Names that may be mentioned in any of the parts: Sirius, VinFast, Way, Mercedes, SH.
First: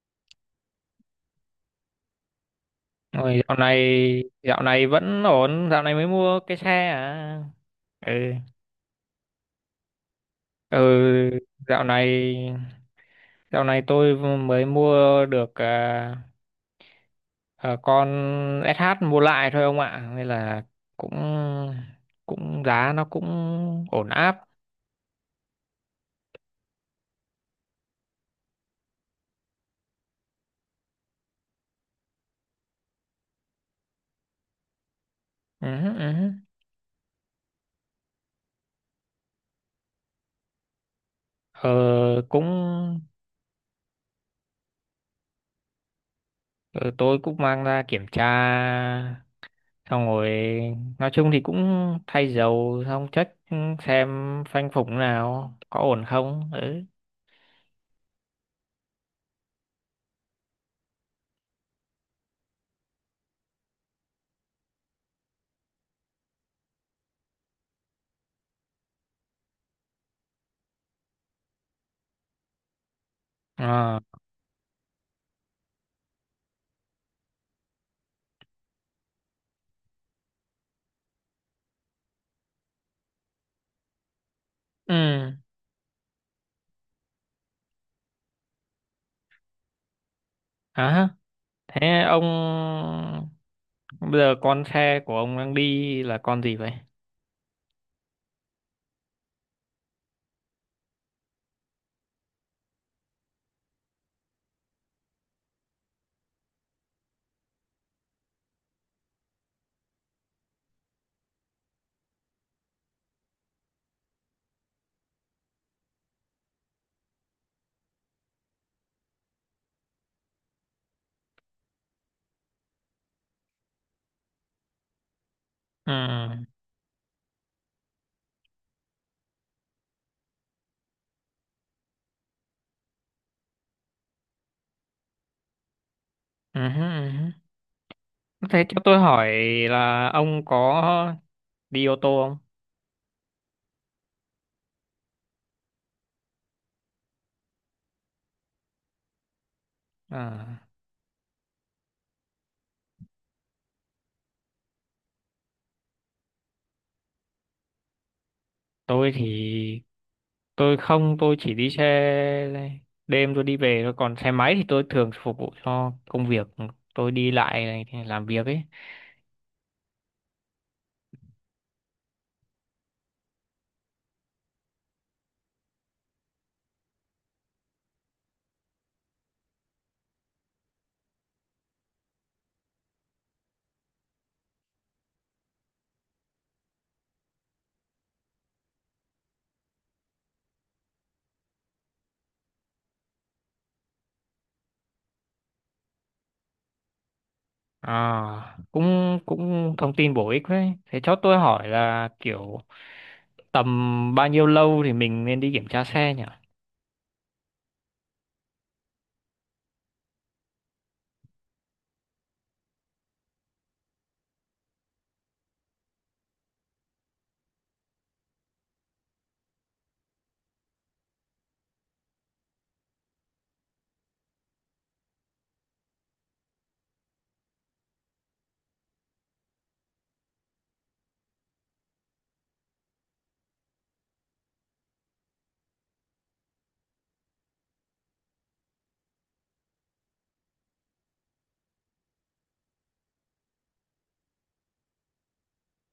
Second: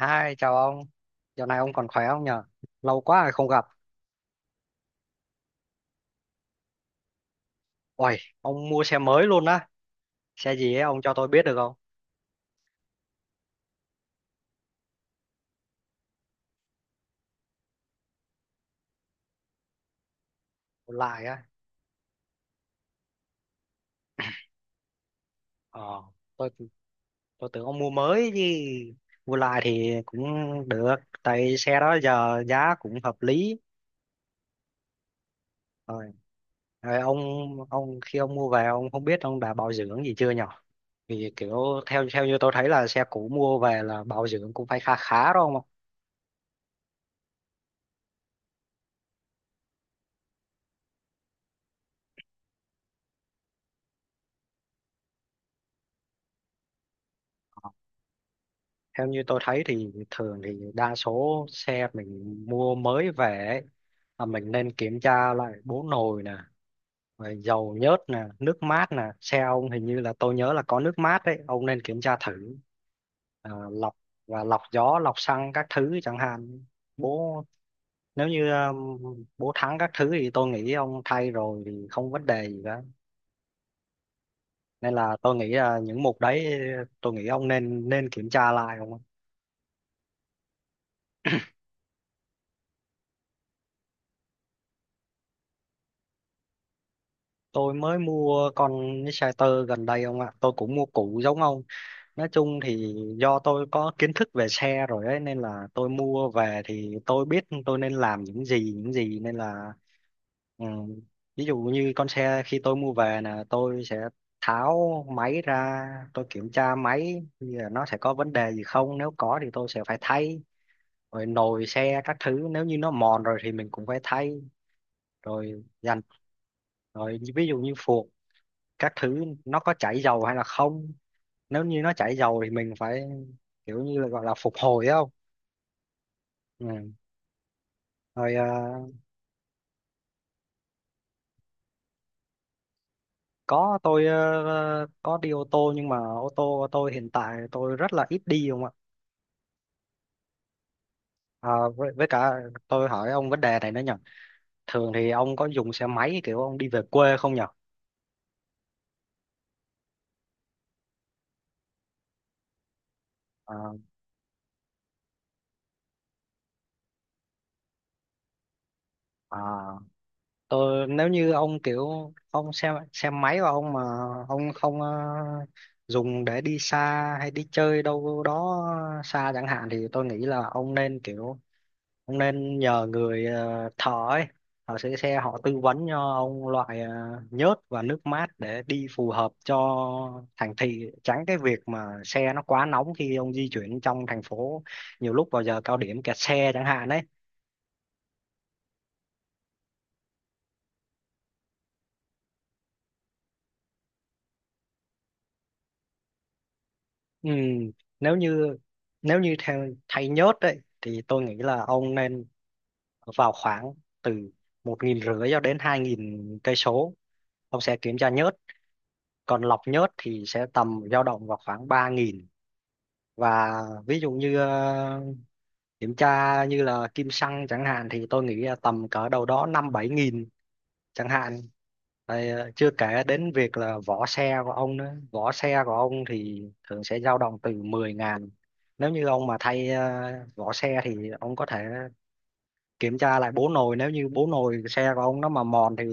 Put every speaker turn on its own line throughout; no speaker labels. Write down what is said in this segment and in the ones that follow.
Hi, chào ông. Dạo này ông còn khỏe không nhờ? Lâu quá rồi
Ôi,
không
dạo
gặp.
này dạo này vẫn ổn, dạo này mới mua cái xe à. Ừ.
Uầy, ông mua xe mới luôn á. Xe gì
Ừ,
ấy, ông cho tôi biết được không?
dạo này dạo này tôi mới mua được à, con SH mua lại thôi ông ạ, nên là
Một
cũng
lại á.
cũng giá nó cũng ổn áp.
Ờ, tôi tôi tưởng ông mua mới chứ. Mua lại thì cũng được. Tại xe đó giờ giá cũng hợp lý.
Ừ hứ,
Rồi,
ừ hứ.
rồi, ông khi ông mua về ông không biết ông đã bảo dưỡng gì chưa nhở? Vì kiểu theo
Ờ,
theo như
cũng
tôi thấy là xe cũ mua về là bảo dưỡng cũng phải khá khá đó ông ạ.
ờ, tôi cũng mang ra kiểm tra, xong rồi nói chung thì cũng thay dầu xong check xem phanh phủng nào có ổn không. Ừ.
Theo như tôi thấy thì thường thì đa số xe mình mua mới về ấy, là mình nên kiểm tra lại bố nồi nè, rồi dầu nhớt nè, nước mát nè. Xe ông hình như là tôi nhớ là có nước mát đấy, ông nên kiểm tra thử. À, lọc
Ờ.
và lọc gió, lọc xăng các thứ chẳng hạn. Bố nếu như bố thắng các thứ thì tôi nghĩ ông thay rồi thì không vấn đề gì cả. Nên
Ừ.
là tôi nghĩ là những mục đấy, tôi nghĩ ông nên nên kiểm tra lại.
À, thế ông, bây giờ con xe của ông đang đi là con gì vậy?
Tôi mới mua con Insider gần đây ông ạ. Tôi cũng mua cũ giống ông. Nói chung thì do tôi có kiến thức về xe rồi ấy, nên là tôi mua về thì tôi biết tôi nên làm những gì, những gì nên là ừ, ví dụ như con xe khi tôi mua về là tôi sẽ tháo máy ra, tôi kiểm tra máy thì nó sẽ có vấn đề gì không, nếu có thì tôi sẽ phải thay. Rồi nồi xe các thứ, nếu như nó mòn rồi thì mình cũng phải thay. Rồi
Ừ.
dàn rồi ví dụ như phuộc các thứ nó có chảy dầu hay là không, nếu như nó chảy dầu thì mình phải kiểu như là gọi là phục hồi ấy không.
Ừ hứ,
Ừ.
ừ hứ.
Rồi
Thế cho tôi hỏi là ông có đi ô tô không?
có đi ô tô, nhưng mà ô tô của tôi hiện tại tôi rất là ít đi không ạ.
À,
À, với cả tôi hỏi ông vấn đề này nữa nhỉ, thường thì ông có dùng xe máy kiểu ông đi về quê không nhỉ?
tôi thì tôi không tôi chỉ đi xe đêm tôi đi
À,
về thôi, còn xe máy thì tôi thường phục vụ cho công việc, tôi đi lại này thì làm việc ấy.
à, ờ, nếu như ông kiểu ông xem máy và ông mà ông không dùng để đi xa hay đi chơi đâu đó xa chẳng hạn thì tôi nghĩ là ông nên kiểu ông nên nhờ người thợ ấy, thợ sửa xe họ tư vấn cho ông loại nhớt và nước mát để đi phù hợp cho thành thị, tránh cái việc mà xe nó quá nóng khi ông di chuyển trong thành phố, nhiều lúc vào giờ cao điểm kẹt xe chẳng hạn đấy.
À, cũng cũng thông tin bổ ích đấy. Thế cho tôi hỏi là kiểu tầm bao nhiêu lâu thì mình nên đi kiểm tra xe nhỉ?
Ừ, nếu như nếu như theo thay nhớt đấy thì tôi nghĩ là ông nên vào khoảng từ 1.500 cho đến 2.000 cây số, ông sẽ kiểm tra nhớt. Còn lọc nhớt thì sẽ tầm dao động vào khoảng 3.000. Và ví dụ như kiểm tra như là kim xăng chẳng hạn thì tôi nghĩ là tầm cỡ đâu đó năm bảy nghìn chẳng hạn. Rồi, chưa kể đến việc là vỏ xe của ông nữa, vỏ xe của ông thì thường sẽ dao động từ 10 ngàn. Nếu như ông mà thay vỏ xe thì ông có thể kiểm tra lại bố nồi, nếu như bố nồi xe của ông nó mà mòn thì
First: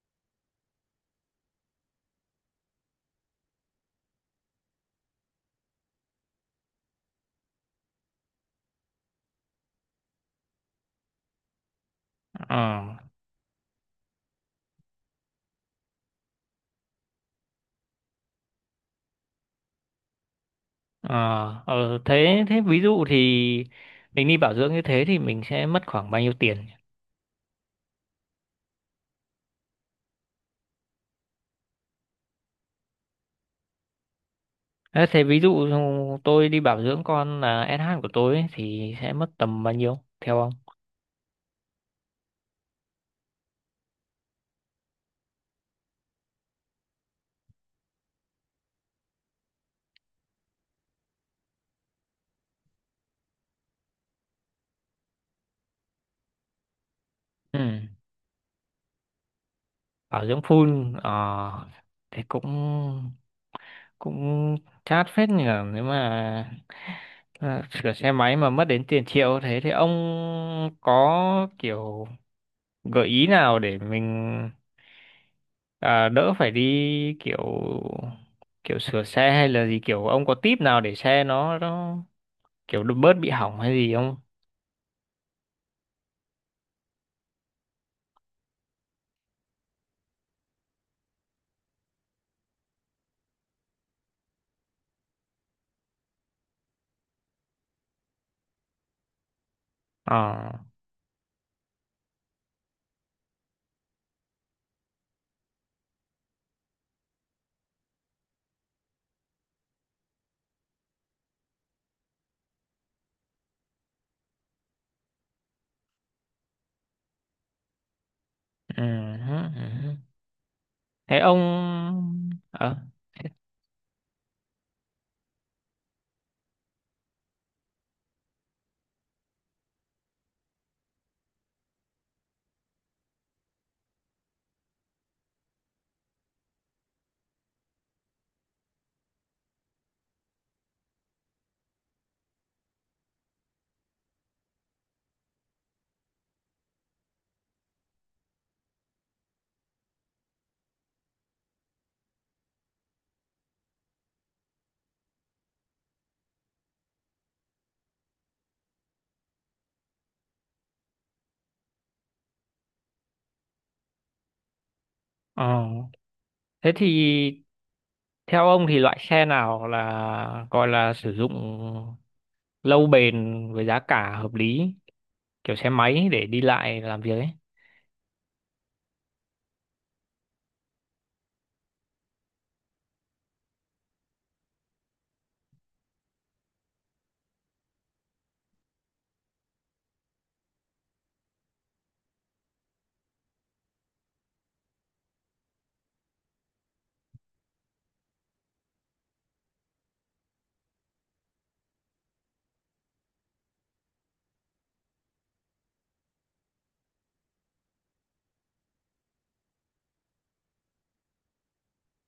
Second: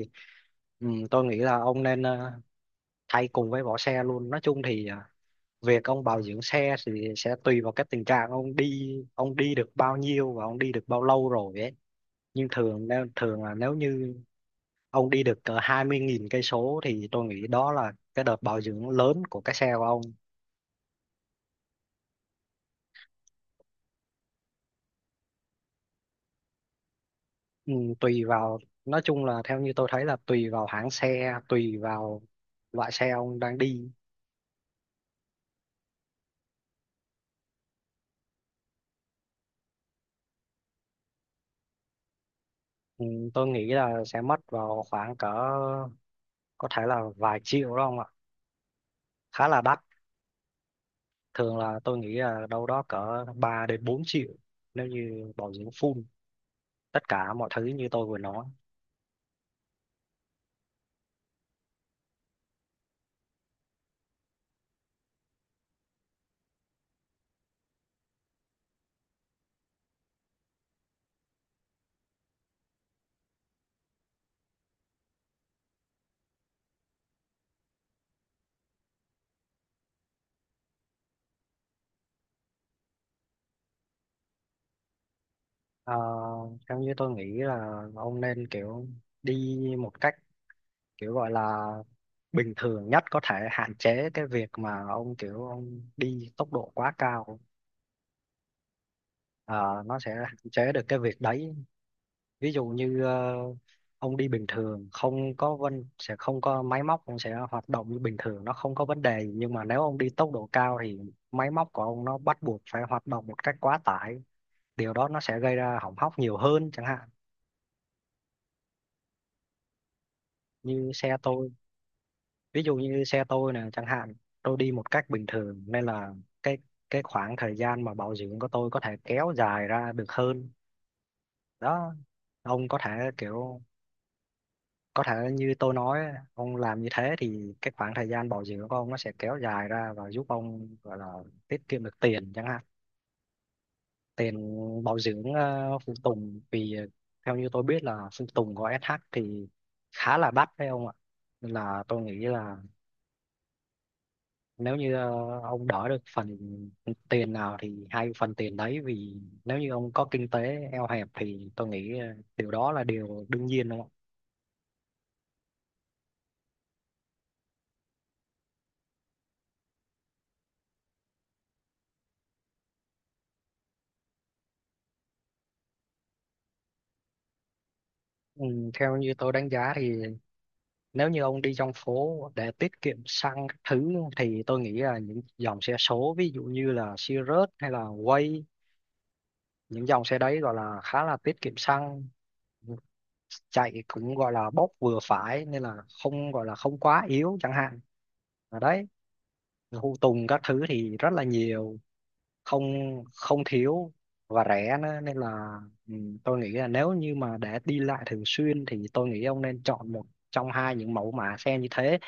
ừ, tôi nghĩ là ông nên thay cùng với vỏ xe luôn. Nói chung thì việc ông bảo dưỡng xe thì sẽ tùy vào cái tình trạng ông đi, ông đi được bao nhiêu và ông đi được bao lâu rồi ấy. Nhưng
Ờ.
thường là nếu như ông đi được cỡ 20.000 cây số thì tôi nghĩ đó là cái đợt bảo dưỡng lớn của cái xe của ông.
Ờ. Ờ, thế thế ví dụ thì mình đi bảo dưỡng như thế thì mình sẽ mất khoảng bao nhiêu tiền?
Ừ, tùy vào, nói chung là theo như tôi thấy là tùy vào hãng xe, tùy vào loại xe ông đang đi.
Thế thế ví dụ tôi đi bảo dưỡng con là SH của tôi ấy, thì sẽ mất tầm bao nhiêu theo ông?
Ừ, tôi nghĩ là sẽ mất vào khoảng cỡ, có thể là vài triệu đó ông ạ, khá là đắt. Thường là tôi nghĩ là đâu đó cỡ 3 đến 4 triệu nếu như bảo dưỡng full tất cả mọi
Ừ.
thứ như tôi vừa nói.
Bảo dưỡng full ờ thì cũng cũng chát phết nhỉ. Nếu mà à, sửa xe máy mà mất đến tiền triệu thế thì ông có kiểu gợi ý nào để mình à, đỡ phải đi kiểu kiểu sửa xe hay là gì, kiểu ông có tip nào để xe nó kiểu bớt bị hỏng hay gì không?
Ờ, theo như tôi nghĩ là ông nên kiểu đi một cách kiểu gọi là bình thường nhất có thể, hạn chế cái việc mà ông kiểu ông đi tốc độ quá cao. Ờ, nó sẽ hạn
Ờ.
chế được cái việc đấy. Ví dụ như ông đi bình thường không có vân sẽ không có máy móc, ông sẽ hoạt động như bình thường, nó không có vấn đề gì. Nhưng mà nếu ông đi tốc độ cao thì máy móc của ông nó bắt buộc phải hoạt động một cách quá tải, điều đó nó sẽ gây ra hỏng hóc nhiều hơn chẳng hạn.
Ừ hứ, ừ hứ.
Như xe
Thế ông
tôi Ví dụ
ờ.
như xe tôi nè chẳng hạn, tôi đi một cách bình thường nên là cái cái khoảng thời gian mà bảo dưỡng của tôi có thể kéo dài ra được hơn đó. Ông có thể kiểu, có thể như tôi nói, ông làm như thế thì cái khoảng thời gian bảo dưỡng của ông nó sẽ kéo dài ra và giúp ông gọi là tiết kiệm được tiền chẳng hạn, tiền bảo dưỡng phụ tùng. Vì theo như tôi biết là phụ tùng của SH thì khá là đắt phải không ạ, nên là tôi nghĩ là nếu như ông đỡ được phần tiền nào thì hay phần tiền đấy. Vì nếu như ông có kinh tế eo hẹp thì tôi nghĩ điều đó là điều đương nhiên, đúng không ạ?
Ờ. Thế thì theo ông thì loại xe nào là gọi là sử dụng lâu bền với giá cả hợp lý, kiểu xe máy để đi lại làm việc ấy?
Ừ, theo như tôi đánh giá thì nếu như ông đi trong phố để tiết kiệm xăng các thứ thì tôi nghĩ là những dòng xe số, ví dụ như là Sirius hay là Way, những dòng xe đấy gọi là khá là tiết kiệm xăng, chạy cũng gọi là bốc vừa phải nên là không, gọi là không quá yếu chẳng hạn, ở đấy Thu Tùng các thứ thì rất là nhiều, không không thiếu và rẻ nữa. Nên là ừ, tôi nghĩ là nếu như mà để đi lại thường xuyên thì tôi nghĩ ông nên chọn một trong hai những mẫu mã xe như thế.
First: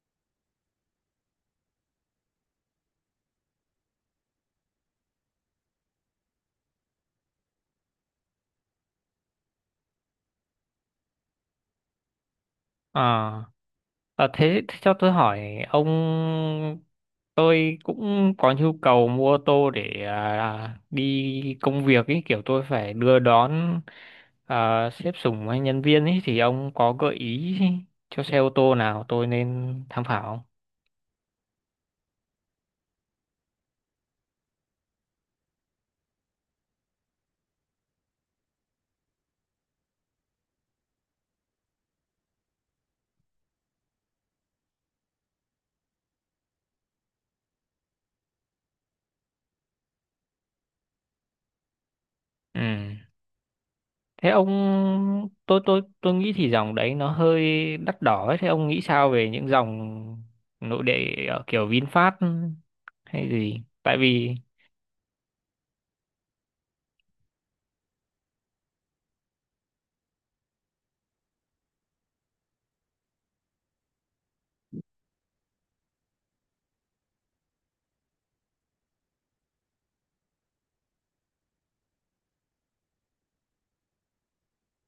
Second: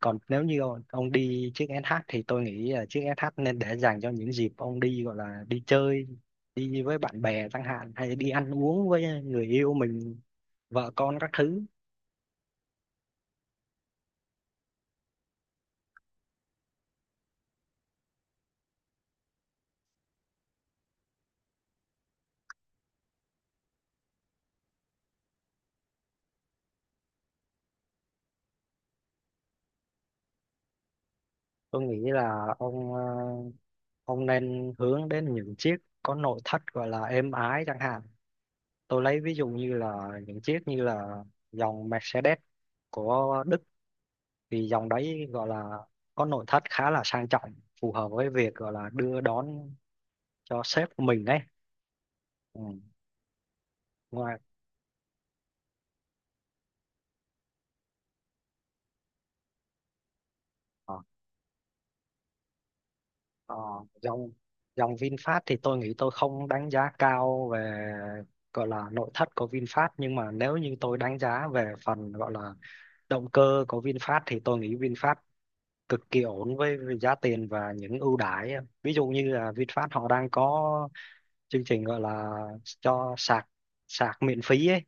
Còn nếu như ông đi chiếc SH thì tôi nghĩ là chiếc SH nên để dành cho những dịp ông đi, gọi là đi chơi, đi với bạn bè chẳng hạn, hay đi ăn uống với người yêu mình, vợ con các thứ.
Ờ. Ờ, thế cho tôi hỏi ông, tôi cũng có nhu cầu mua ô tô để à, đi công việc ý, kiểu tôi phải đưa đón à, sếp sủng hay nhân viên ý, thì ông có gợi ý cho xe ô tô nào tôi nên tham khảo không?
Tôi nghĩ là ông nên hướng đến những chiếc có nội thất gọi là êm ái chẳng hạn. Tôi lấy ví dụ như là những chiếc như là dòng Mercedes của Đức, thì dòng đấy gọi là có nội thất khá là sang trọng, phù hợp với việc gọi là đưa đón cho sếp của mình ấy. Ừ.
Ừ. Thế
ngoài
ông, tôi nghĩ thì dòng đấy nó hơi đắt đỏ ấy. Thế ông nghĩ sao về những dòng nội địa
ờ,
ở kiểu VinFast hay
Ờ,
gì? Tại
dòng
vì
dòng VinFast thì tôi nghĩ tôi không đánh giá cao về gọi là nội thất của VinFast, nhưng mà nếu như tôi đánh giá về phần gọi là động cơ của VinFast thì tôi nghĩ VinFast cực kỳ ổn với giá tiền và những ưu đãi. Ví dụ như là VinFast họ đang có chương trình gọi là cho sạc sạc miễn phí ấy,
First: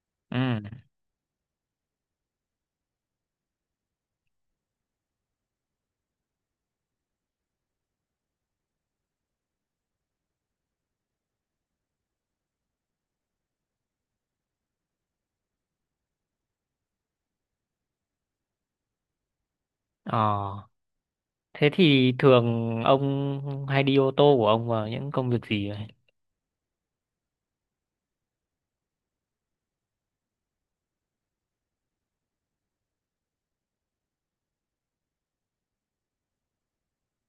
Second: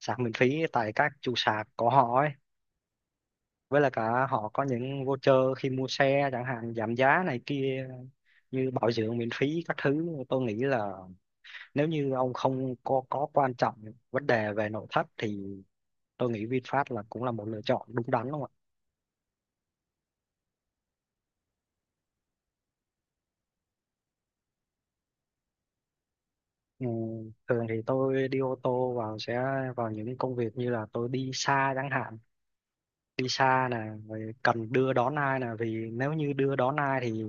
sạc miễn
ừ.
phí tại các trụ sạc của họ ấy, với lại cả họ có những voucher khi mua xe chẳng hạn, giảm giá này kia, như bảo dưỡng miễn phí các thứ. Tôi nghĩ là nếu như ông không có quan trọng vấn đề về nội thất thì tôi nghĩ VinFast cũng là một lựa chọn đúng đắn, đúng không ạ?
Ờ. Thế thì thường ông hay đi ô tô của ông vào những công việc gì vậy?
Ừ, thường thì tôi đi ô tô vào sẽ vào những công việc như là tôi đi xa chẳng hạn, đi xa nè, rồi cần đưa đón ai nè, vì nếu như đưa đón ai thì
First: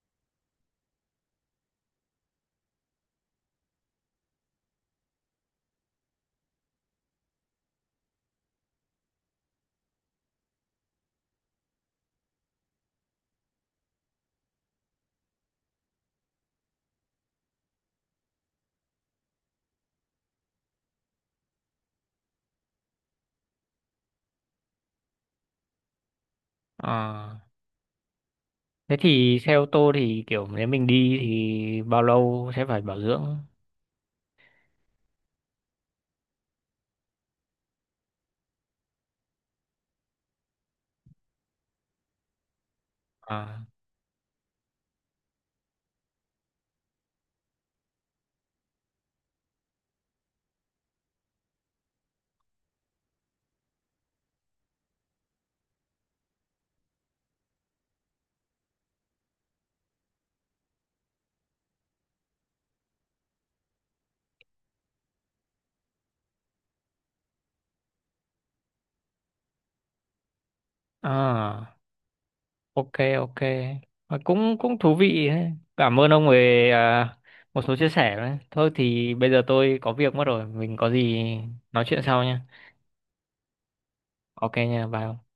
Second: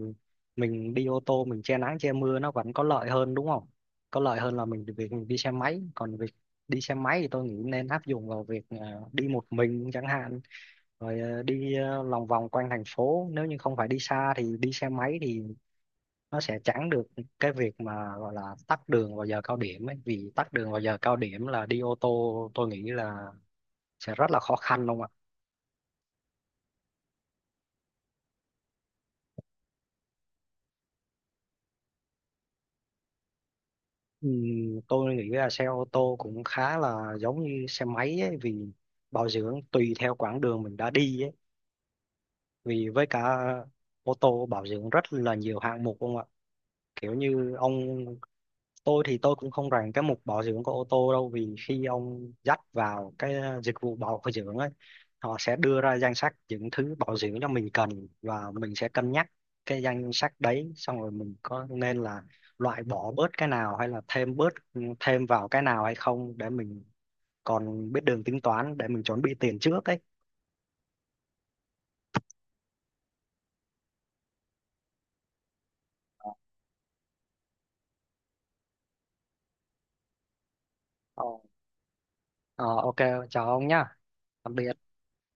mình đi ô tô, mình che nắng che mưa, nó vẫn có lợi hơn đúng không, có lợi hơn là mình việc mình đi xe máy. Còn việc đi xe máy thì tôi nghĩ nên áp dụng vào việc à, đi một mình chẳng hạn, rồi à, đi à, lòng vòng quanh thành phố. Nếu như không phải đi xa thì đi xe máy thì nó sẽ tránh được cái việc mà gọi là tắc đường vào giờ cao điểm ấy, vì tắc đường vào giờ cao điểm là đi ô tô tôi nghĩ là sẽ rất là khó khăn không ạ.
À, thế thì xe ô tô thì kiểu nếu mình đi thì bao lâu sẽ phải bảo dưỡng?
Ừ, tôi nghĩ là xe ô tô cũng khá là giống như xe máy ấy, vì bảo dưỡng tùy theo quãng đường mình đã đi ấy. Vì với cả
À,
ô tô bảo dưỡng rất là nhiều hạng mục không ạ? Kiểu như ông, tôi thì tôi cũng không rành cái mục bảo dưỡng của ô tô đâu, vì khi ông dắt vào cái dịch vụ bảo dưỡng ấy, họ sẽ đưa ra danh sách những thứ bảo dưỡng cho mình cần và mình sẽ cân nhắc cái danh sách đấy, xong rồi mình có nên là loại bỏ bớt cái nào hay là thêm bớt ừ, thêm vào cái nào hay không, để mình còn biết đường tính toán để mình chuẩn bị tiền trước ấy.
à, ok ok. Ờ, cũng cũng thú vị đấy. Cảm ơn ông về à, một số chia sẻ đấy. Thôi thì bây giờ tôi có việc mất rồi, mình có gì
ờ,
nói chuyện sau nha.
Ờ, ok, chào ông nhá, tạm
Ok
biệt.
nha, bye ông.